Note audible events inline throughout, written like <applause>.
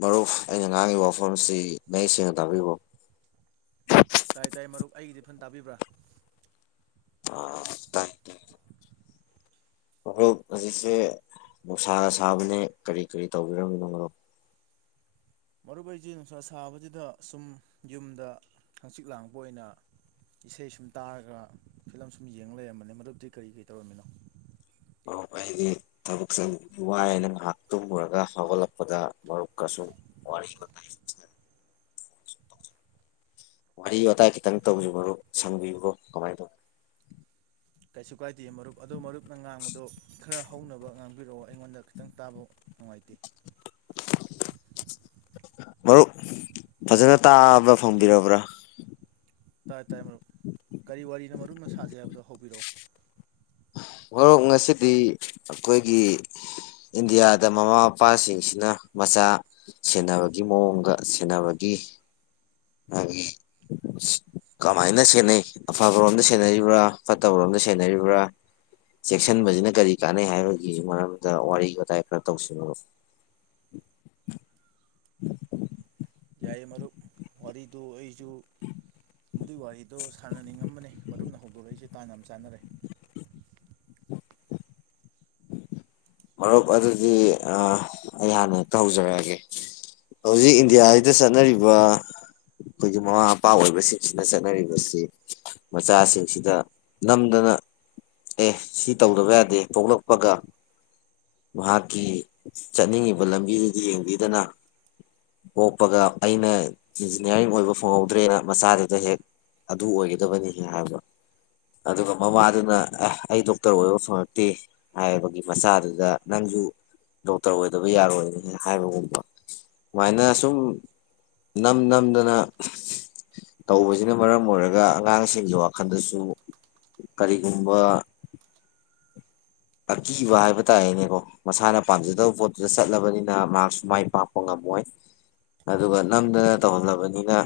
ꯃꯔꯨꯞ ꯑꯩꯅ ꯉꯥꯡꯉꯤꯕ ꯋꯥꯐꯝꯁꯤ ꯃꯌꯦꯛ ꯁꯦꯡꯅ ꯇꯥꯛꯕꯤꯕꯣ ꯇꯥꯏ ꯇꯥꯏ ꯃꯔꯨꯞ ꯑꯩꯒꯤꯗꯤ ꯐꯟ ꯇꯥꯕꯤꯕ꯭ꯔꯥ ꯑ ꯇꯥꯏ ꯍꯣꯔꯣꯛ ꯍꯧꯖꯤꯛꯁꯦ ꯅꯨꯡꯁꯥꯒ ꯁꯥꯕꯅꯦ ꯀꯔꯤ ꯀꯔꯤ ꯇꯧꯕꯤꯔꯝꯃꯤꯅꯣ ꯃꯔꯣꯔꯣꯛ ꯃꯔꯨꯨꯞ ꯑꯩꯁꯤꯦ ꯅꯨꯡꯁꯥ ꯁꯥꯕꯁꯤꯗ ꯁꯨꯝ ꯌꯨꯝꯗ ꯍꯪꯆꯤꯛ ꯂꯥꯡꯕ ꯑꯣꯏꯅ ꯏꯁꯩ ꯁꯨꯝ ꯇꯥꯔꯒ ꯐꯤꯂꯝ ꯁꯨꯝ ꯌꯦꯡ ꯂꯩꯔꯝꯕꯅꯤ ꯃꯗꯨꯕꯨꯤ ꯀꯔꯤ ꯀꯔꯤ ꯇꯧꯔꯝꯃꯤꯅꯣ ꯃꯔꯨꯞ ꯑꯩꯗꯤ ꯊꯕꯛꯁꯦ ꯋꯥꯏ ꯍꯥꯏꯅ ꯉꯥꯏꯍꯥꯛ ꯇꯨꯝꯃꯨꯔꯒ ꯍꯧꯒꯠꯂꯛꯄꯗ ꯃꯔꯨꯞꯀꯁꯨ ꯋꯥꯔꯤ ꯋꯥꯇꯥꯏ ꯋꯥꯔꯤ ꯋꯥꯇꯥꯏ ꯈꯤꯇꯪ ꯇꯧꯁꯤ ꯃꯔꯨꯞ ꯁꯝꯕꯤꯌꯨꯕꯣ ꯀꯃꯥꯏꯅ ꯇꯧꯕ ꯀꯩꯁꯨ ꯀꯥꯏꯗꯦ ꯃꯔꯨꯞ ꯑꯗꯨ ꯃꯔꯨꯞꯅ ꯉꯥꯡꯕꯗꯣ ꯈꯔ ꯍꯧꯅꯕ ꯉꯥꯡꯕꯤꯔꯛꯑꯣ ꯑꯩꯉꯣꯟꯗ ꯈꯤꯇꯪ ꯇꯥꯕ ꯅꯨꯡꯉꯥꯏꯇꯦ ꯃꯔꯨꯞ ꯐꯖꯅ ꯇꯥꯕ ꯐꯪꯕꯤꯔꯕ꯭ꯔꯥ ꯇꯥꯏ ꯇꯥꯥꯏꯦꯨꯞ ꯀꯔꯤ ꯋꯥꯔꯤꯅ ꯃꯔꯨꯅ ꯁꯥꯖꯩ ꯍꯥꯏꯕꯗꯣ ꯍꯧꯕꯤꯔꯛꯑꯣ ꯃꯔꯣꯛ ꯉꯁꯤꯗꯤ ꯑꯩꯈꯣꯏꯒꯤ ꯏꯟꯗꯤꯌꯥꯗ ꯃꯃꯥ ꯃꯄꯥꯁꯤꯡꯁꯤꯅ ꯃꯆꯥ ꯁꯦꯟꯅꯕꯒꯤ ꯃꯑꯣꯡꯒ ꯁꯦꯟꯅꯕꯒꯤ ꯃꯥꯒꯤ ꯀꯃꯥꯏꯅ ꯁꯦꯟꯅꯩ ꯑꯐꯕꯔꯣꯝꯗ ꯁꯦꯟꯅꯔꯤꯕ꯭ꯔꯥ ꯐꯠꯇꯕꯔꯣꯝꯗ ꯁꯦꯟꯅꯔꯤꯕ꯭ꯔꯥ ꯆꯦꯛꯁꯤꯟꯕꯁꯤꯅ ꯀꯔꯤ ꯀꯥꯟꯅꯩ ꯍꯥꯏꯕꯒꯤ ꯃꯔꯝꯗ ꯋꯥꯔꯤ ꯋꯥꯇꯥꯏ ꯈꯔ ꯇꯧꯁꯤꯕꯕ ꯌꯥꯏ ꯃꯔꯔ ꯋꯥꯔꯤꯗꯨ ꯑꯣꯏ ꯨ ꯃꯗꯨꯏ ꯋꯥꯔꯤꯗꯣ ꯁꯥꯟꯅꯅꯤꯡꯉꯝꯕꯅꯦ ꯃꯔꯝꯅ ꯍꯧꯧꯕ ꯑꯗꯨꯂꯛ ꯑꯩꯁꯦ ꯇꯥꯡꯅ ꯌꯥꯝ ꯆꯥꯟꯅꯔꯦ ꯃꯔꯨꯞ ꯑꯗꯨꯗꯤ ꯑꯩ ꯍꯥꯟꯅ ꯍꯦꯛꯇ ꯍꯧꯖꯔꯛꯑꯒꯦ ꯍꯧꯖꯤꯛ ꯏꯟꯗꯤꯌꯥꯁꯤꯗ ꯆꯠꯅꯔꯤꯕ ꯑꯩꯈꯣꯏꯒꯤ ꯃꯃꯥ ꯃꯄꯥ ꯑꯣꯏꯕꯁꯤꯡꯁꯤꯅ ꯆꯠꯅꯔꯤꯕꯁꯤ ꯃꯆꯥꯁꯤꯡꯁꯤꯗ ꯅꯝꯗꯅ ꯑꯦ ꯁꯤ ꯇꯧꯗꯕ ꯌꯥꯗꯦ ꯄꯣꯛꯂꯛꯄꯒ ꯃꯍꯥꯛꯀꯤ ꯆꯠꯅꯤꯡꯉꯤꯕ ꯂꯝꯕꯤꯗꯨꯗꯤ ꯌꯦꯡꯕꯤꯗꯅ ꯄꯣꯛꯄꯒ ꯑꯩꯅ ꯏꯟꯖꯤꯅꯤꯌꯥꯔꯤꯡ ꯑꯣꯏꯕ ꯐꯪꯍꯧꯗ꯭ꯔꯦꯅ ꯃꯆꯥꯗꯨꯗ ꯍꯦꯛ ꯑꯗꯨ ꯑꯣꯏꯒꯗꯕꯅꯤ ꯍꯥꯏꯕ ꯑꯗꯨꯒ ꯃꯃꯥꯗꯨꯅ ꯑꯦ ꯑꯩ ꯗꯣꯛꯇꯔ ꯑꯣꯏꯕ ꯐꯪꯉꯛꯇꯦ ꯍꯥꯏꯕꯒꯤ ꯃꯆꯥꯗꯨꯗ ꯗ ꯅꯪꯁꯨ ꯗꯣꯛꯇꯔ ꯑꯣꯏꯗꯕ ꯌꯥꯔꯣꯏꯅꯤ ꯍꯥꯏꯕꯒꯨꯝꯕ ꯁꯨꯃꯥꯏꯅ ꯁꯨꯝ ꯅꯝ ꯅꯝꯗꯅ ꯇꯧꯕꯁꯤꯅ ꯃꯔꯝ ꯑꯣꯏꯔꯒ ꯑꯉꯥꯡꯁꯤꯡꯒꯤ ꯋꯥꯈꯜꯗꯁꯨ ꯀꯔꯤꯒꯨꯝꯕ ꯑꯀꯤꯕ ꯍꯥꯏꯕ ꯇꯥꯔꯦꯅꯦꯀꯣ ꯃꯁꯥꯅ ꯄꯥꯝꯖꯗꯕ ꯄꯣꯠꯇꯨꯗ ꯆꯠꯂꯕꯅꯤꯅ ꯃꯍꯥꯛꯁꯨ ꯃꯥꯏ ꯄꯥꯛꯄ ꯉꯝꯃꯣꯏ ꯑꯗꯨꯒ ꯅꯝꯗꯅ ꯇꯧꯍꯜꯂꯕꯅꯤꯅ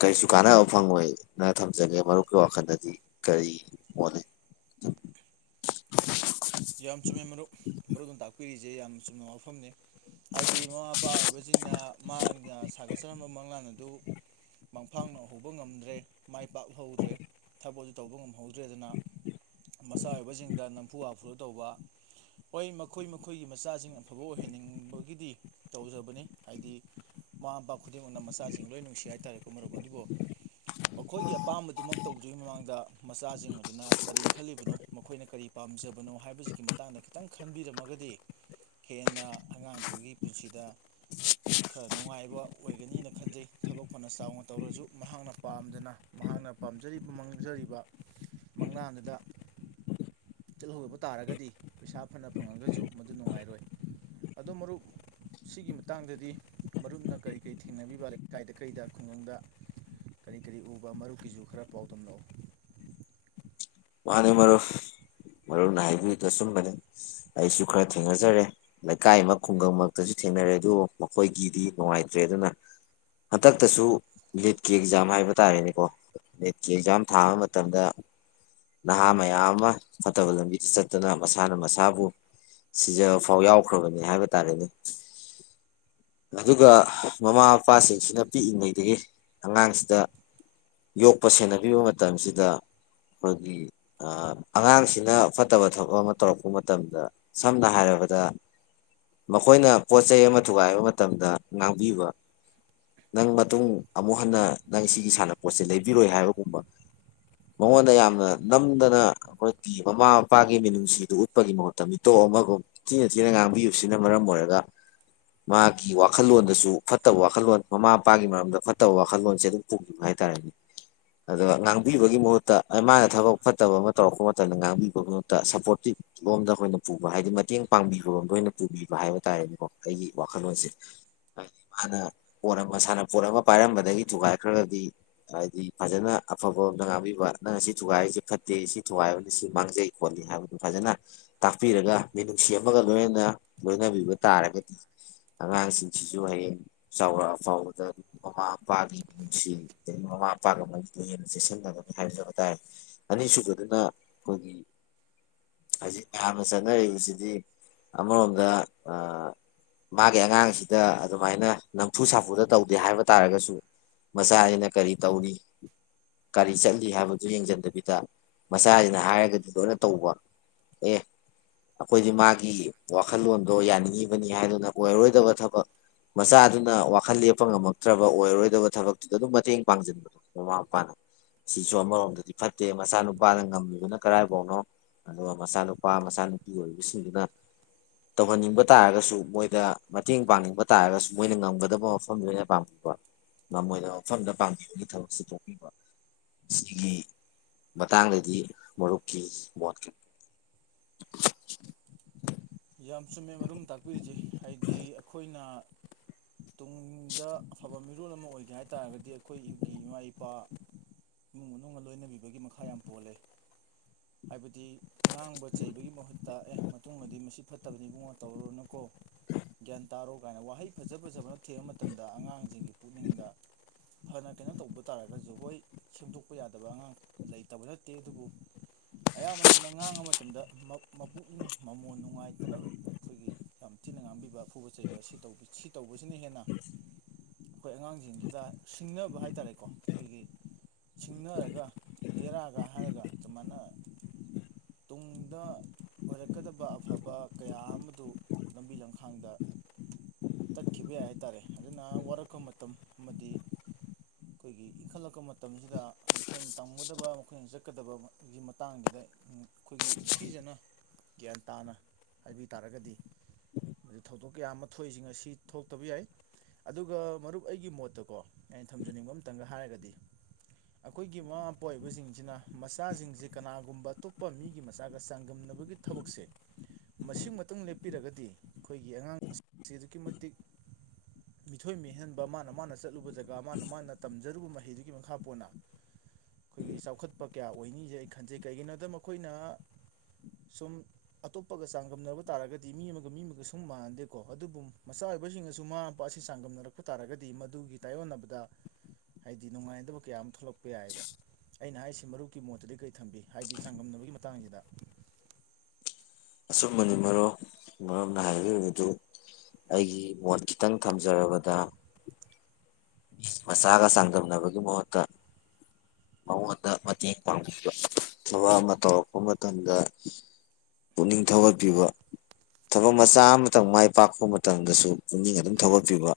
ꯀꯔꯤꯁꯨ ꯀꯥꯟꯅꯕ ꯐꯪꯉꯣꯏꯅ ꯊꯝꯖꯒꯦ ꯃꯔꯨꯞꯀꯤ ꯋꯥꯈꯜꯗꯗꯤ ꯀꯔꯤ ꯃꯣꯠꯂꯦ <inaudible> ꯌꯥꯝ ꯆꯨꯝꯃꯦ ꯃꯔꯨꯞ ꯃꯔꯨꯞ ꯑꯗꯨ ꯇꯥꯛꯄꯤꯔꯤꯁꯦ ꯏꯦ ꯌꯥꯝꯅ ꯆꯨꯝꯅ ꯋꯥꯐꯝꯅꯤ ꯍꯥꯏꯗꯤ ꯃꯃꯥ ꯃꯄꯥ ꯑꯣꯏꯕꯁꯤꯡꯅ ꯃꯥꯅ ꯁꯥꯒꯠꯆꯔꯝꯕ ꯃꯪꯂꯥꯟ ꯑꯗꯨ ꯃꯪꯐꯥꯡꯅꯍꯧꯕ ꯉꯝꯗ꯭ꯔꯦ ꯃꯥꯏ ꯄꯥꯛꯍꯧꯗ꯭ꯔꯦ ꯊꯕꯛ ꯑꯗꯨ ꯇꯧꯕ ꯉꯝꯍꯧꯗ꯭ꯔꯦ ꯑꯗꯨꯅ ꯃꯆꯥ ꯑꯣꯏꯕꯁꯤꯡꯗ ꯅꯝꯐꯨ ꯐꯣꯂꯣ ꯇꯧꯕ ꯍꯣꯏ ꯃꯈꯣꯏ ꯃꯈꯣꯏꯒꯤ ꯃꯆꯥꯁꯤꯡ ꯑꯐꯕ ꯑꯣꯏꯍꯟꯅꯤꯡꯕꯒꯤꯗꯤ ꯇꯧꯖꯕꯅꯤ ꯍꯥꯏꯗꯤ ꯃꯃꯥ ꯃꯄꯥ ꯈꯨꯗꯤꯡꯃꯛꯅ ꯃꯆꯥꯁꯤꯡ ꯂꯣꯏ ꯅꯨꯡꯁꯤ ꯍꯥꯏꯇꯥꯥꯔꯦꯀꯣ ꯃꯔꯨꯞ ꯑꯗꯨꯕꯨ ꯃꯈꯣꯏꯒꯤ ꯑꯄꯥꯝꯕꯗꯨꯃꯛ ꯇꯧꯗꯨ꯭ꯒꯤ ꯃꯃꯥꯡꯗ ꯃꯆꯥꯁꯤꯡ ꯑꯗꯨꯅ ꯀꯔꯤ ꯈꯜꯂꯤꯕꯅꯣ ꯃꯈꯣꯏꯅ ꯀꯔꯤ ꯄꯥꯝꯖꯕ ꯅꯣ ꯍꯥꯏꯕꯁꯤꯒꯤ ꯃꯇꯥꯡꯗ ꯈꯤꯇꯪ ꯈꯟꯕꯤꯔꯝꯃꯒꯗꯤ ꯍꯦꯟꯅ ꯑꯉꯥꯡꯗꯨꯒꯤ ꯄꯨꯟꯁꯤꯗ ꯈꯔ ꯅꯨꯡꯉꯥꯏꯕ ꯑꯣꯏꯒꯅꯤꯅ ꯈꯟꯖꯩ ꯊꯕꯛ ꯐꯅ ꯆꯥꯎꯅ ꯇꯧꯔꯁꯨ ꯃꯍꯥꯛꯅ ꯄꯥꯝꯗꯅ ꯃꯍꯥꯛꯅ ꯄꯥꯝꯖꯔꯤꯕ ꯃꯥꯡꯖꯔꯤꯕ ꯃꯪꯂꯥꯟꯗꯨꯗ ꯆꯤꯍꯧꯗꯕ ꯇꯥꯔꯒꯗꯤ ꯄꯩꯁꯥ ꯐꯅ ꯐꯪꯉꯒꯁꯨ ꯃꯗꯨ ꯅꯨꯡꯉꯥꯏꯔꯣꯏ ꯑꯗꯣ ꯃꯔꯨꯞ ꯁꯤꯒꯤ ꯃꯇꯥꯡꯗꯗꯤ ꯃꯔꯨꯞꯅ ꯀꯔꯤ ꯀꯔꯤ ꯊꯦꯡꯅꯕꯤꯕ ꯂꯩꯀꯥꯏꯗ ꯀꯩꯗ ꯈꯨꯡꯒꯪꯗ ꯀꯔꯤ ꯀꯔꯤ ꯎꯕ ꯃꯔꯨꯞꯀꯤꯁꯨ ꯈꯔ ꯄꯥꯎꯗꯝꯝꯂꯛꯎ ꯃꯥꯅꯦ ꯃꯔꯣꯏ ꯃꯔꯨꯞꯅ ꯍꯥꯏꯕꯤꯌꯨꯗꯣ ꯑꯁꯨꯝꯕꯅꯦ ꯑꯩꯁꯨ ꯈꯔ ꯊꯦꯡꯅꯖꯔꯦ ꯂꯩꯀꯥꯏ ꯑꯃ ꯈꯨꯡꯒꯪꯃꯛꯇꯁꯨ ꯊꯦꯡꯅꯔꯦ ꯑꯗꯨꯕꯨ ꯃꯈꯣꯏꯒꯤꯗꯤ ꯅꯨꯡꯉꯥꯏꯇ꯭ꯔꯦ ꯑꯗꯨꯅ ꯍꯟꯗꯛꯇꯁꯨ ꯅꯦꯠꯀꯤ ꯑꯦꯛꯖꯥꯝ ꯍꯥꯏꯕ ꯇꯥꯔꯦꯅꯦꯀꯣ ꯦꯠꯀꯤ ꯑꯦꯛꯖꯥꯝ ꯊꯥꯕ ꯃꯇꯝꯗ ꯅꯍꯥ ꯃꯌꯥꯝ ꯑꯃ ꯐꯠꯇꯕ ꯂꯝꯕꯤꯗ ꯆꯠꯇꯨꯅ ꯃꯁꯥꯅ ꯃꯁꯥꯕꯨ ꯁꯤꯖꯕ ꯐꯥꯎ ꯌꯥꯎꯈ꯭ꯔꯕꯅꯤ ꯍꯥꯏꯕ ꯇꯥꯔꯦꯅꯦ ꯑꯗꯨꯒ ꯃꯃꯥ ꯃꯄꯥꯁꯤꯡꯁꯤꯅ ꯄꯤꯛꯏꯉꯩꯗꯒꯤ ꯑꯉꯥꯡꯁꯤꯗ ꯌꯣꯛꯄ ꯁꯦꯟꯅꯕꯤꯕ ꯃꯇꯝꯁꯤꯗꯣꯏ ꯑꯒꯤ ꯑꯉꯥꯡꯁꯤꯅ ꯐꯠꯇꯕ ꯊꯕꯛ ꯑꯃ ꯇꯧꯔꯛꯄ ꯃꯇꯝꯗ ꯁꯝꯅ ꯍꯥꯏꯔꯕꯗ ꯃꯈꯣꯏꯅ ꯄꯣꯠ ꯆꯩ ꯑꯃ ꯊꯨꯒꯥꯏꯕ ꯃꯇꯝꯗ ꯉꯥꯡꯕꯤꯕ ꯅꯪ ꯃꯇꯨꯡ ꯑꯃꯨꯛ ꯍꯟꯅ ꯅꯪ ꯁꯤꯒꯤ ꯁꯥꯟꯅꯄꯣꯠꯁꯦ ꯂꯩꯕꯤꯔꯣꯏ ꯍꯥꯏꯕꯒꯨꯝꯕ ꯃꯉꯣꯟꯗ ꯌꯥꯝꯅ ꯅꯝꯗꯅ ꯑꯩꯈꯣꯏꯒꯤ ꯃꯃꯥ ꯃꯄꯥꯒꯤ ꯃꯤꯅꯨꯡꯁꯤꯗꯨ ꯎꯠꯄꯒꯤ ꯃꯍꯨꯠꯇ ꯃꯤꯇꯣꯞ ꯑꯃꯒꯨꯝ ꯊꯤꯅ ꯊꯤꯅ ꯉꯥꯡꯕꯤꯕꯁꯤꯅ ꯃꯔꯝ ꯑꯣꯏꯔꯒ ꯃꯥꯒꯤ ꯋꯥꯈꯜꯂꯣꯟꯗꯁꯨ ꯐꯠꯇꯕ ꯋꯥꯈꯜꯂꯣꯟ ꯃꯃꯥ ꯃꯄꯥꯒꯤ ꯃꯔꯝꯗ ꯐꯠꯇꯕ ꯋꯥꯈꯜꯂꯣꯟꯁꯦ ꯑꯗꯨꯝ ꯄꯨꯈꯤꯕ ꯍꯥꯏꯇꯥꯥꯔꯦꯅꯦ ꯑꯗꯨꯒ ꯉꯥꯡꯕꯤꯕꯒꯤ ꯃꯍꯨꯠꯇ ꯃꯥꯅ ꯊꯕꯛ ꯑ ꯐꯠꯇꯕ ꯑꯃ ꯇꯧꯔꯛꯄ ꯃꯇꯝꯗ ꯉꯥꯡꯕꯤꯕꯠꯇ ꯁꯞꯄꯣꯔꯇꯤꯞ ꯂꯣꯝꯗ ꯑꯩꯈꯣꯏꯅ ꯄꯨꯕ ꯍꯥꯏꯗꯤ ꯃꯇꯦꯡ ꯄꯥꯡꯕꯤꯕꯝꯗ ꯑꯣꯏꯅ ꯄꯨꯕꯤꯕ ꯍꯥꯏꯕ ꯇꯥꯔꯦꯅꯦꯀꯣ ꯑꯩꯒꯤ ꯋꯥꯈꯜꯂꯣꯟꯁꯦ ꯍꯥꯏꯗꯤ ꯃꯥꯅ ꯄꯣꯠ ꯑꯃ ꯁꯥꯟꯅꯄꯣꯠ ꯑꯃ ꯄꯥꯏꯔꯝꯕꯗꯒꯤ ꯊꯨꯒꯥꯏꯈ꯭ꯔꯒꯗꯤ ꯍꯥꯏꯗꯤ ꯐꯖꯅ ꯑꯐꯕꯔꯣꯝꯗ ꯉꯥꯡꯕꯤꯕ ꯅꯪ ꯁꯤ ꯊꯨꯒꯥꯏꯔꯤꯁꯦ ꯐꯠꯇꯦ ꯁꯤ ꯊꯨꯒꯥꯏꯕꯅꯤ ꯁꯤ ꯃꯥꯡꯖꯩ ꯈꯣꯠꯂꯤ ꯍꯥꯏꯕꯗꯨ ꯐꯖꯅ ꯇꯥꯛꯄꯤꯔꯒ ꯃꯤꯅꯨꯡꯁꯤ ꯑꯃꯒ ꯂꯣꯏꯅꯅ ꯂꯣꯏꯅꯕꯤꯕ ꯇꯥꯔꯒꯗꯤ ꯑꯉꯥꯡꯁꯤꯡꯁꯤꯁꯨ ꯍꯌꯦꯡ ꯆꯥꯎꯔꯛꯑ ꯐꯥꯎꯕꯗ ꯃꯃꯥ ꯃꯄꯥꯒꯤ ꯃꯤꯅꯨꯡꯁꯤ ꯑꯗꯒꯤ ꯃꯃꯥ ꯃꯄꯥꯒ ꯃꯔꯤꯄꯨ ꯍꯦꯟꯅ ꯆꯦꯛꯁꯤꯟꯅꯒꯅꯤ ꯍꯥꯏꯖꯕ ꯇꯥꯔꯦ ꯑꯅꯤꯁꯨꯕꯗꯅ ꯑꯩꯈꯣꯏꯒꯤ ꯍꯧꯖꯤꯛ ꯃꯌꯥꯝꯅ ꯆꯠꯅꯔꯤꯕꯁꯤꯗꯤ ꯑꯃꯔꯣꯝꯗ ꯃꯥꯒꯤ ꯑꯉꯥꯡꯁꯤꯗ ꯑꯗꯨꯃꯥꯏꯅ ꯅꯝꯐꯨ ꯁꯥꯐꯨꯗ ꯇꯧꯗꯦ ꯍꯥꯏꯕ ꯇꯥꯔꯒꯁꯨ ꯃꯆꯥꯁꯤꯅ ꯀꯔꯤ ꯇꯧꯔꯤ ꯀꯔꯤ ꯆꯠꯂꯤ ꯍꯥꯏꯕꯗꯨ ꯌꯦꯡꯁꯤꯟꯗꯕꯤ ꯃꯆꯥꯁꯤꯅ ꯍꯥꯏꯔꯒꯗꯤ ꯂꯣꯏꯅ ꯇꯧꯕ ꯑꯦ ꯑꯩꯈꯣꯏꯗꯤ ꯃꯥꯒꯤ ꯋꯥꯈꯜꯂꯣꯟꯗꯣ ꯌꯥꯅꯤꯡꯉꯤꯕꯅꯤ ꯍꯥꯏꯗꯨꯅ ꯑꯣꯏꯔꯔꯣꯏꯗꯕ ꯊꯕꯛ ꯃꯆꯥꯗꯨꯅ ꯋꯥꯈꯜ ꯂꯦꯞꯄ ꯉꯝꯃꯛꯇ꯭ꯔꯕ ꯑꯣꯏꯔꯔꯣꯏꯗꯕ ꯊꯕꯛꯇꯨꯗ ꯑꯗꯨꯝ ꯃꯇꯦꯡ ꯄꯥꯡꯁꯤꯟꯕꯗꯣ ꯃꯃꯥ ꯃꯄꯥꯅ ꯁꯤꯁꯨ ꯑꯃꯔꯣꯝꯗꯗꯤ ꯐꯠꯇ ꯅꯠꯇꯦ ꯃꯆꯥꯅꯨꯄꯥꯅ ꯉꯝꯃꯤꯕꯅ ꯀꯔꯥꯏꯐꯥꯎꯅꯣ ꯑꯗꯨꯒ ꯃꯆꯥꯅꯨꯄꯥ ꯃꯆꯥꯅꯨꯄꯤ ꯑꯣꯏꯔꯤꯕꯁꯤꯡꯗꯨꯅ ꯇꯧꯍꯟꯅꯤꯡꯕ ꯇꯥꯔꯒꯁꯨ ꯃꯣꯏꯗ ꯃꯇꯦꯡ ꯄꯥꯡꯅꯤꯡꯕ ꯇꯥꯔꯒꯁꯨ ꯃꯣꯏꯅ ꯉꯝꯒꯗꯕ ꯃꯐꯝꯗ ꯑꯣꯏꯅ ꯄꯥꯡꯕꯤꯕ ꯃꯣꯏꯅ ꯃꯐꯝꯗ ꯄꯥꯡꯝꯕꯤꯕꯒꯤ ꯊꯕꯛꯁꯤ ꯇꯣꯛꯄꯤꯕ ꯁꯤꯒꯤ ꯃꯇꯥꯡꯗꯗꯤ ꯃꯔꯨꯞꯀꯤ ꯣꯠꯈꯤ ꯌꯥꯝ ꯆꯨꯝꯃꯦ ꯃꯔꯨꯝ ꯇꯥꯛꯄꯤꯔꯤꯁꯦ ꯍꯥꯏꯗꯤ ꯑꯩꯈꯣꯏꯅ ꯇꯨꯡꯗ ꯑꯐꯕ ꯃꯤꯔꯣꯜ ꯑꯃ ꯑꯣꯏꯒꯦ ꯍꯥꯏꯇꯥꯥꯔꯒꯗꯤ ꯑꯩꯈꯣꯏꯒꯤ ꯏꯃꯥ ꯏꯄꯥ ꯏꯃꯨꯡ ꯃꯅꯨꯡ ꯂꯣꯏꯅꯕꯤꯕꯒꯤ ꯃꯈꯥ ꯌꯥꯝ ꯄꯣꯜꯂꯦ ꯍꯥꯏꯕꯗꯤ ꯉꯥꯡꯕ ꯆꯩꯕꯒꯤ ꯃꯍꯨꯠꯇ ꯑꯦ ꯃꯇꯨꯡꯃꯗꯤ ꯃꯁꯤ ꯐꯠꯇꯕꯅꯤ ꯏꯕꯨꯡꯉꯣ ꯇꯧꯔꯨꯔꯅꯀꯣ ꯒ꯭ꯌꯥꯟ ꯇꯥꯔꯣ ꯀꯥꯏꯅ ꯋꯥꯍꯩ ꯐꯖ ꯐꯖꯕꯅ ꯊꯦꯡꯕ ꯃꯇꯝꯗ ꯑꯉꯥꯡꯁꯤꯡꯒꯤ ꯄꯨꯛꯅꯤꯡꯗ ꯐꯅ ꯀꯩꯅꯣ ꯇꯧꯕ ꯇꯥꯔꯒꯁꯨ ꯍꯣꯏ ꯁꯦꯝꯗꯣꯛꯄ ꯌꯥꯗꯕ ꯑꯉꯥꯡ ꯂꯩꯇꯕ ꯅꯠꯇꯦ ꯑꯗꯨꯕꯨ ꯑꯌꯥꯝꯕ ꯃꯇꯝꯗ ꯉꯥꯡꯕ ꯃꯇꯝꯗ ꯃꯄꯨꯛꯅꯤꯡ ꯃꯃꯣꯟ ꯅꯨꯡꯉꯥꯏ ꯐꯠꯇꯅꯕ ꯑꯩꯈꯣꯏꯒꯤ ꯌꯥꯝ ꯊꯤꯅ ꯉꯥꯡꯕꯤꯕ ꯑꯐꯨꯕ ꯆꯩꯕ ꯁꯤ ꯇꯧꯕ ꯁꯤ ꯇꯧꯕꯁꯤꯅ ꯍꯦꯟꯅ ꯑꯩꯈꯣꯏ ꯑꯉꯥꯡꯁꯤꯡꯒꯤꯗ ꯁꯤꯡꯅꯕ ꯍꯥꯏꯇꯥꯔꯦꯀꯣ ꯑꯩꯈꯣꯏꯒꯤ ꯁꯤꯡꯅꯔꯒ ꯍꯦꯔꯛꯑꯒ ꯍꯥꯏꯔꯒ ꯑꯗꯨꯃꯥꯏꯅ ꯇꯨꯡꯗ ꯑꯣꯏꯔꯛꯀꯗꯕ ꯑꯐꯕ ꯀꯌꯥ ꯑꯃꯗꯨ ꯂꯝꯕꯤ ꯂꯝꯈꯥꯡꯗ ꯇꯠꯈꯤꯕ ꯌꯥꯏ ꯍꯥꯏꯇꯥꯔꯦ ꯑꯗꯨꯅ ꯋꯥꯔꯛꯄ ꯃꯇꯝ ꯑꯃꯗꯤ ꯑꯩꯈꯣꯏꯒꯤ ꯏꯟꯈꯠꯂꯛꯄ ꯃꯇꯝꯁꯤꯗ ꯃꯈꯣꯏꯅ ꯇꯝꯒꯗꯕ ꯃꯈꯣꯏꯅ ꯆꯠꯀꯗꯕꯒꯤ ꯃꯇꯥꯡꯁꯤꯗ ꯑꯩꯈꯣꯏꯒꯤ ꯏꯟꯊꯤꯖꯅ ꯒ꯭ꯌꯥꯟ ꯇꯥꯅ ꯍꯥꯏꯕꯤ ꯇꯥꯔꯒꯗꯤ ꯃ ꯊꯧꯗꯣꯛ ꯀꯌꯥ ꯑꯃ ꯊꯣꯛꯏꯁꯤꯡ ꯑꯁꯤ ꯊꯣꯛꯇꯕ ꯌꯥꯏ ꯑꯗꯨꯒ ꯃꯔꯨꯞ ꯑꯩꯒꯤ ꯃꯣꯠꯇꯀꯣ ꯑꯩꯅ ꯊꯝꯖꯅꯤꯡꯕ ꯑꯃꯇꯪꯒ ꯍꯥꯏꯔꯒꯗꯤ ꯑꯩꯈꯣꯏꯒꯤ ꯃꯃꯥ ꯃꯄꯥ ꯑꯣꯏꯕꯁꯤꯡꯁꯤꯅ ꯃꯆꯥꯁꯤꯡꯁꯦ ꯀꯅꯥꯒꯨꯝꯕ ꯑꯇꯣꯞꯄ ꯃꯤꯒꯤ ꯃꯆꯥꯒ ꯆꯥꯡꯗꯝꯅꯕꯒꯤ ꯊꯕꯛꯁꯦ ꯃꯁꯤꯃꯛꯇꯪ ꯂꯦꯞꯄꯤꯔꯒꯗꯤ ꯑꯩꯈꯣꯏꯒꯤ ꯑꯉꯥꯡꯁꯤꯡꯁꯤ ꯑꯗꯨꯛꯀꯤ ꯃꯇꯤꯛ ꯃꯤꯊꯣꯏ ꯃꯤꯍꯦꯟꯕ ꯃꯥꯅ ꯃꯥꯅ ꯆꯠꯂꯨꯕꯗ ꯖꯒꯥ ꯃꯥꯅ ꯃꯥꯅ ꯇꯝꯖꯔꯨꯕ ꯃꯍꯩ ꯐꯗꯨꯒꯤ ꯃꯈꯥ ꯄꯣꯟꯅ ꯑꯩꯈꯣꯏꯒꯤ ꯆꯥꯎꯈꯠꯄ ꯀꯌꯥ ꯑꯣꯏꯅꯤꯁꯦ ꯑꯩ ꯈꯟꯖꯩ ꯀꯩꯒꯤꯅꯣꯗ ꯃꯈꯣꯏꯅ ꯁꯨꯝ ꯑꯇꯣꯞ ꯍꯥꯄꯒ ꯆꯥꯡꯗꯝꯅꯕ ꯇꯥꯔꯒꯗꯤ ꯃꯤ ꯑꯃꯒ ꯃꯤ ꯑꯃꯒ ꯁꯨꯝ ꯃꯥꯟꯅꯗꯦꯀꯣ ꯑꯗꯨꯕꯨ ꯃꯆꯥ ꯑꯣꯏꯕꯁꯤꯡꯒꯁꯨ ꯃꯃ ꯃꯄꯥ ꯑꯁꯤ ꯆꯥꯡꯗꯝꯅꯔꯛꯄ ꯇꯥꯔꯒꯗꯤ ꯃꯗꯨꯒꯤ ꯇꯥꯏꯌꯣꯟꯅꯕꯗ ꯍꯥꯏꯗꯤ ꯅꯨꯡꯉꯥꯏꯗꯕ ꯀꯌꯥ ꯑꯃ ꯊꯣꯛꯂꯛꯄ ꯌꯥꯏꯑꯕ ꯑꯩꯅ ꯍꯥꯏꯁꯤ ꯃꯔꯨꯞꯀꯤ ꯃꯣꯠꯇꯗꯤ ꯀꯔꯤ ꯊꯝꯕꯤ ꯍꯥꯏꯗꯤ ꯆꯥꯡꯗꯝꯅꯕꯒꯤ ꯃꯇꯥꯡꯁꯤꯗ ꯑꯆꯨꯝꯕꯅꯤ ꯃꯔꯣ ꯃꯔꯝꯅ ꯍꯥꯏꯔꯤꯕꯗꯨ ꯑꯩꯒꯤ ꯃꯣꯠ ꯈꯤꯇꯪ ꯊꯝꯖꯔꯕꯗ ꯃꯁꯥꯒ ꯆꯥꯡꯗꯝꯅꯕꯒꯤ ꯃꯍꯨꯠꯇ ꯃꯉꯣꯟꯗ ꯃꯇꯦꯡ ꯄꯥꯡꯕꯤꯕ ꯊꯕꯛ ꯑꯃ ꯇꯧꯔꯛꯄ ꯃꯇꯝꯗ ꯄꯨꯛꯅꯤꯡ ꯊꯧꯒꯠꯄꯤꯕ ꯊꯕꯛ ꯃꯆꯥ ꯑꯃꯇꯪ ꯃꯥꯏ ꯄꯥꯛꯄ ꯃꯇꯝꯗꯁꯨ ꯄꯨꯛꯅꯤꯡ ꯑꯗꯨꯝ ꯊꯧꯒꯠꯄꯤꯕ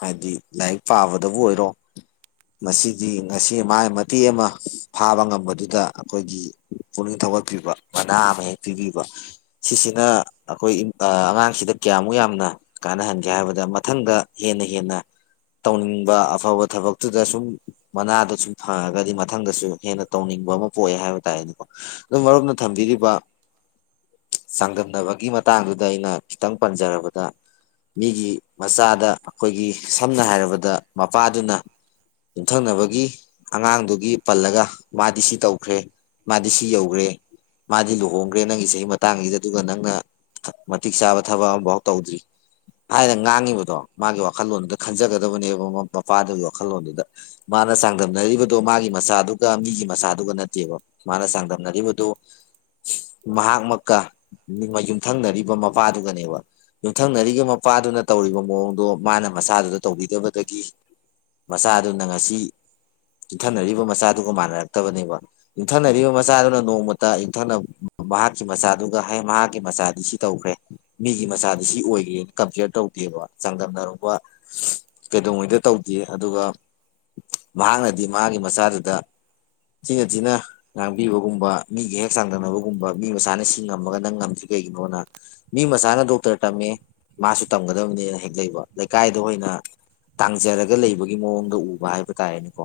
ꯍꯥꯏꯗꯤ ꯂꯥꯏꯔꯤꯛ ꯄꯥꯕꯗꯕꯨ ꯑꯣꯏꯔꯣ ꯃꯁꯤꯗꯤ ꯉꯁꯤ ꯃꯥꯒꯤ ꯃꯇꯦꯛ ꯑꯃ ꯐꯥꯕ ꯉꯝꯕꯗꯨꯗ ꯑꯩꯈꯣꯏꯒꯤ ꯄꯨꯛꯅꯤꯡ ꯊꯧꯒꯠꯄꯤꯕ ꯃꯅꯥ ꯑꯃ ꯍꯦꯛ ꯄꯤꯕꯤꯕ ꯁꯤꯁꯤꯅ ꯑꯩꯈꯣꯏ ꯑꯉꯥꯡꯁꯤꯗ ꯀꯌꯥꯃꯨꯛ ꯌꯥꯝꯅ ꯀꯥꯟꯅꯍꯟꯒꯦ ꯍꯥꯏꯕꯗ ꯃꯊꯪꯗ ꯍꯦꯟꯅ ꯍꯦꯟꯅ ꯇꯧꯅꯤꯡꯕ ꯑꯐꯕ ꯊꯕꯛꯇꯨꯗ ꯁꯨꯝ ꯃꯅꯥꯗ ꯁꯨꯝ ꯐꯪꯉꯒꯗꯤ ꯃꯊꯪꯗꯁꯨ ꯍꯦꯟꯅ ꯇꯧꯅꯤꯡꯕ ꯑꯃ ꯄꯣꯛꯑꯦ ꯍꯥꯏꯕ ꯇꯥꯔꯦꯗꯤꯀꯣ ꯑꯗꯨ ꯃꯔꯨꯞꯅ ꯊꯝꯕꯤꯔꯤꯕ ꯆꯥꯡꯗꯝꯅꯕꯒꯤ ꯃꯇꯥꯡꯗꯨꯗ ꯑꯩꯅ ꯈꯤꯇꯪ ꯄꯟꯖꯔꯕꯗ ꯃꯤꯒꯤ ꯃꯆꯥꯗ ꯑꯩꯈꯣꯏꯒꯤ ꯁꯝꯅ ꯍꯥꯏꯔꯕꯗ ꯃꯄꯥꯗꯨꯅ ꯌꯨꯝꯊꯪꯅꯕꯒꯤ ꯑꯉꯥꯡꯗꯨꯒꯤ ꯄꯜꯂꯒ ꯃꯥꯗꯤ ꯁꯤ ꯇꯧꯈ꯭ꯔꯦ ꯃꯥꯗꯤ ꯁꯤ ꯌꯧꯈ꯭ꯔꯦ ꯃꯥꯗꯤ ꯂꯨꯍꯣꯡꯈ꯭ꯔꯦ ꯅꯪꯒꯤ ꯆꯍꯤ ꯃꯇꯥꯡꯁꯤꯗ ꯑꯗꯨꯒ ꯅꯪꯅ ꯃꯇꯤꯛ ꯆꯥꯕ ꯊꯕꯛ ꯑꯃꯐꯥꯎ ꯇꯧꯗ꯭ꯔꯤ ꯍꯥꯏꯅ ꯉꯥꯡꯉꯤꯕꯗꯣ ꯃꯥꯒꯤ ꯋꯥꯈꯜꯂꯣꯟꯗꯨꯗ ꯈꯟꯖꯒꯗꯕꯅꯦꯕ ꯃꯄꯥꯗꯨꯒꯤ ꯋꯥꯈꯜꯂꯣꯟꯗꯨꯗ ꯃꯥꯅ ꯆꯥꯡꯗꯝꯅꯔꯤꯕꯗꯣ ꯃꯥꯒꯤ ꯃꯆꯥꯗꯨꯒ ꯃꯤꯒꯤ ꯃꯆꯥꯗꯨꯒ ꯅꯠꯇꯦꯕ ꯃꯥꯅ ꯆꯥꯡꯗꯝꯅꯔꯤꯕꯗꯨ ꯃꯍꯥꯛ ꯃꯀ ꯌꯨꯝꯊꯪꯅꯔꯤꯕ ꯃꯄꯥꯗꯨꯒꯅꯦꯕ ꯌꯨꯝꯊꯪꯅꯔꯤꯕ ꯃꯄꯥꯗꯨꯅ ꯇꯧꯔꯤꯕ ꯃꯑꯣꯡ ꯑꯗꯣ ꯃꯥꯅ ꯃꯆꯥꯗꯨꯗ ꯇꯧꯕꯤꯗꯕꯗꯒꯤ ꯃꯆꯥꯗꯨꯅ ꯉꯁꯤ ꯌꯨꯝꯊꯅꯔꯤꯕ ꯃꯆꯥꯗꯨꯒ ꯃꯥꯟꯅꯔꯛꯇꯕꯅꯦꯕ ꯌꯨꯝꯊꯅꯔꯤꯕ ꯃꯆꯥꯗꯨꯅ ꯅꯣꯡꯃꯇ ꯌꯨꯝꯊꯅ ꯃꯍꯥꯛꯀꯤ ꯃꯆꯥꯗꯨꯒ ꯍꯥꯏ ꯃꯍꯥꯛꯀꯤ ꯃꯆꯥꯗꯤ ꯁꯤ ꯇꯧꯈ꯭ꯔꯦ ꯃꯤꯒꯤ ꯃꯆꯥꯗꯤ ꯁꯤ ꯑꯣꯏꯈ꯭ꯔꯦꯅ ꯀꯝꯄꯤꯌꯔ ꯇꯧꯗꯦꯕ ꯆꯥꯡꯗꯝꯅꯔꯨꯕ ꯀꯩꯗꯧꯉꯩꯗ ꯇꯧꯗꯦ ꯑꯗꯨꯒ ꯃꯍꯥꯛꯅꯗꯤ ꯃꯥꯒꯤ ꯃꯆꯥꯗꯨꯗ ꯊꯤꯅ ꯊꯤꯅ ꯉꯥꯡꯕꯤꯕꯒꯨꯝꯕ ꯃꯤꯒ ꯍꯦꯛ ꯆꯥꯡꯗꯝꯅꯕꯒꯨꯝꯕ ꯃꯤ ꯃꯁꯥꯅ ꯁꯤ ꯉꯝꯃꯒ ꯅꯪ ꯉꯝꯗ꯭ꯔꯤ ꯀꯩꯒꯤꯅꯣꯅ ꯃꯤ ꯃꯁꯥꯅ ꯗꯣꯛꯇꯔ ꯇꯝꯃꯦ ꯃꯥꯁꯨ ꯇꯝꯒꯗꯕꯅꯦꯅ ꯍꯦꯛ ꯂꯩꯕ ꯂꯩꯀꯥꯏꯗ ꯑꯣꯏꯅ ꯇꯥꯡꯖꯔꯒ ꯂꯩꯕꯒꯤ ꯃꯑꯣꯡꯗ ꯎꯕ ꯍꯥꯏꯕ ꯇꯥꯔꯦꯅꯦꯀꯣ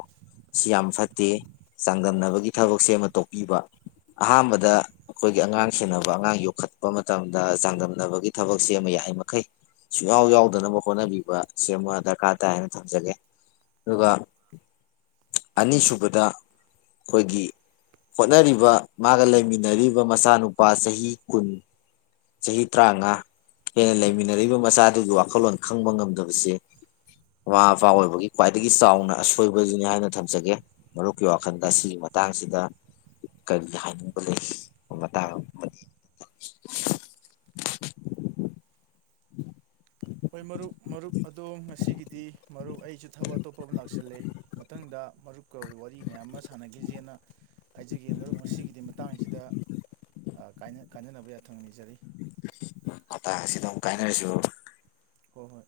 ꯁꯤ ꯌꯥꯝ ꯐꯠꯇꯦ ꯆꯥꯡꯗꯝꯅꯕꯒꯤ ꯊꯕꯛꯁꯦ ꯑꯃ ꯇꯣꯛꯄꯤꯕ ꯑꯍꯥꯟꯕꯗ ꯑꯩꯈꯣꯏꯒꯤ ꯑꯉꯥꯡ ꯁꯦꯟꯅꯕ ꯑꯉꯥꯡ ꯌꯣꯛꯈꯠꯄ ꯃꯇꯝꯗ ꯆꯥꯡꯗꯝꯅꯕꯒꯤ ꯊꯕꯛꯁꯦ ꯑꯃ ꯌꯥꯔꯤꯃꯈꯩ ꯁꯨꯡꯌꯥꯎ ꯌꯥꯎ ꯇꯧꯗꯅꯕ ꯍꯣꯠꯅꯕꯤꯕ ꯁꯤꯃ ꯗꯔꯀꯥꯔ ꯇꯥꯏ ꯍꯥꯏꯅ ꯊꯝꯖꯒꯦ ꯑꯗꯨꯒ ꯑꯅꯤꯁꯨꯕꯗ ꯑꯩꯈꯣꯏꯒꯤ ꯍꯣꯠꯅꯔꯤꯕ ꯃꯥꯒ ꯂꯩꯃꯤꯟꯅꯔꯤꯕ ꯃꯆꯥꯅꯨꯄꯥ ꯆꯍꯤ ꯀꯨꯟ ꯆꯍꯤ ꯇꯔꯥꯃꯉꯥ ꯍꯦꯟꯅ ꯂꯩꯃꯤꯟꯅꯔꯤꯕ ꯃꯆꯥꯗꯨꯒꯤ ꯋꯥ ꯋꯥꯈꯜꯂꯣꯟ ꯈꯪꯕ ꯉꯝꯗꯕꯁꯦ ꯃꯃꯥ ꯃꯄꯥ ꯑꯣꯏꯕꯒꯤ ꯈ꯭ꯋꯥꯏꯗꯒꯤ ꯆꯥꯎꯅ ꯑꯁꯣꯏꯕꯗꯨꯅꯤ ꯍꯥꯏꯅ ꯊꯝꯖꯒꯦ ꯃꯔꯨꯞꯀꯤ ꯋꯥꯈꯜꯗ ꯑꯁꯤꯒꯤ ꯃꯇꯥꯡꯁꯤꯗ ꯀꯔꯤ ꯍꯥꯏꯅꯤꯡꯕ ꯂꯩ ꯃꯇꯥꯡ ꯎꯝ ꯍꯣꯏ ꯃꯔꯨꯞ ꯃꯔꯨꯞ ꯑꯗꯣ ꯉꯁꯤꯒꯤꯗꯤ ꯃꯔꯨꯞ ꯑꯩꯁꯨ ꯊꯕꯛ ꯑꯇꯣꯞꯄ ꯑꯃ ꯂꯥꯛꯁꯜꯂꯦ ꯃꯊꯪꯗ ꯃꯔꯨꯞꯀ ꯑꯣꯏ ꯋꯥꯔꯤ ꯃꯌꯥꯝ ꯑꯃ ꯁꯥꯟꯅꯈꯤꯖꯦꯅ ꯍꯥꯏꯖꯒꯦ ꯃꯔꯨꯞ ꯉꯁꯤꯒꯤꯗꯤ ꯃꯇꯥꯡꯁꯤꯗ ꯀꯥꯏꯅꯅꯕ ꯌꯥꯊꯪ ꯅꯤꯖꯔꯤ ꯃꯇꯥꯡ ꯑꯁꯤꯗ ꯑꯃꯨꯛ ꯀꯥꯏꯅꯔꯁꯨ ꯍꯣꯏ ꯍꯣꯏ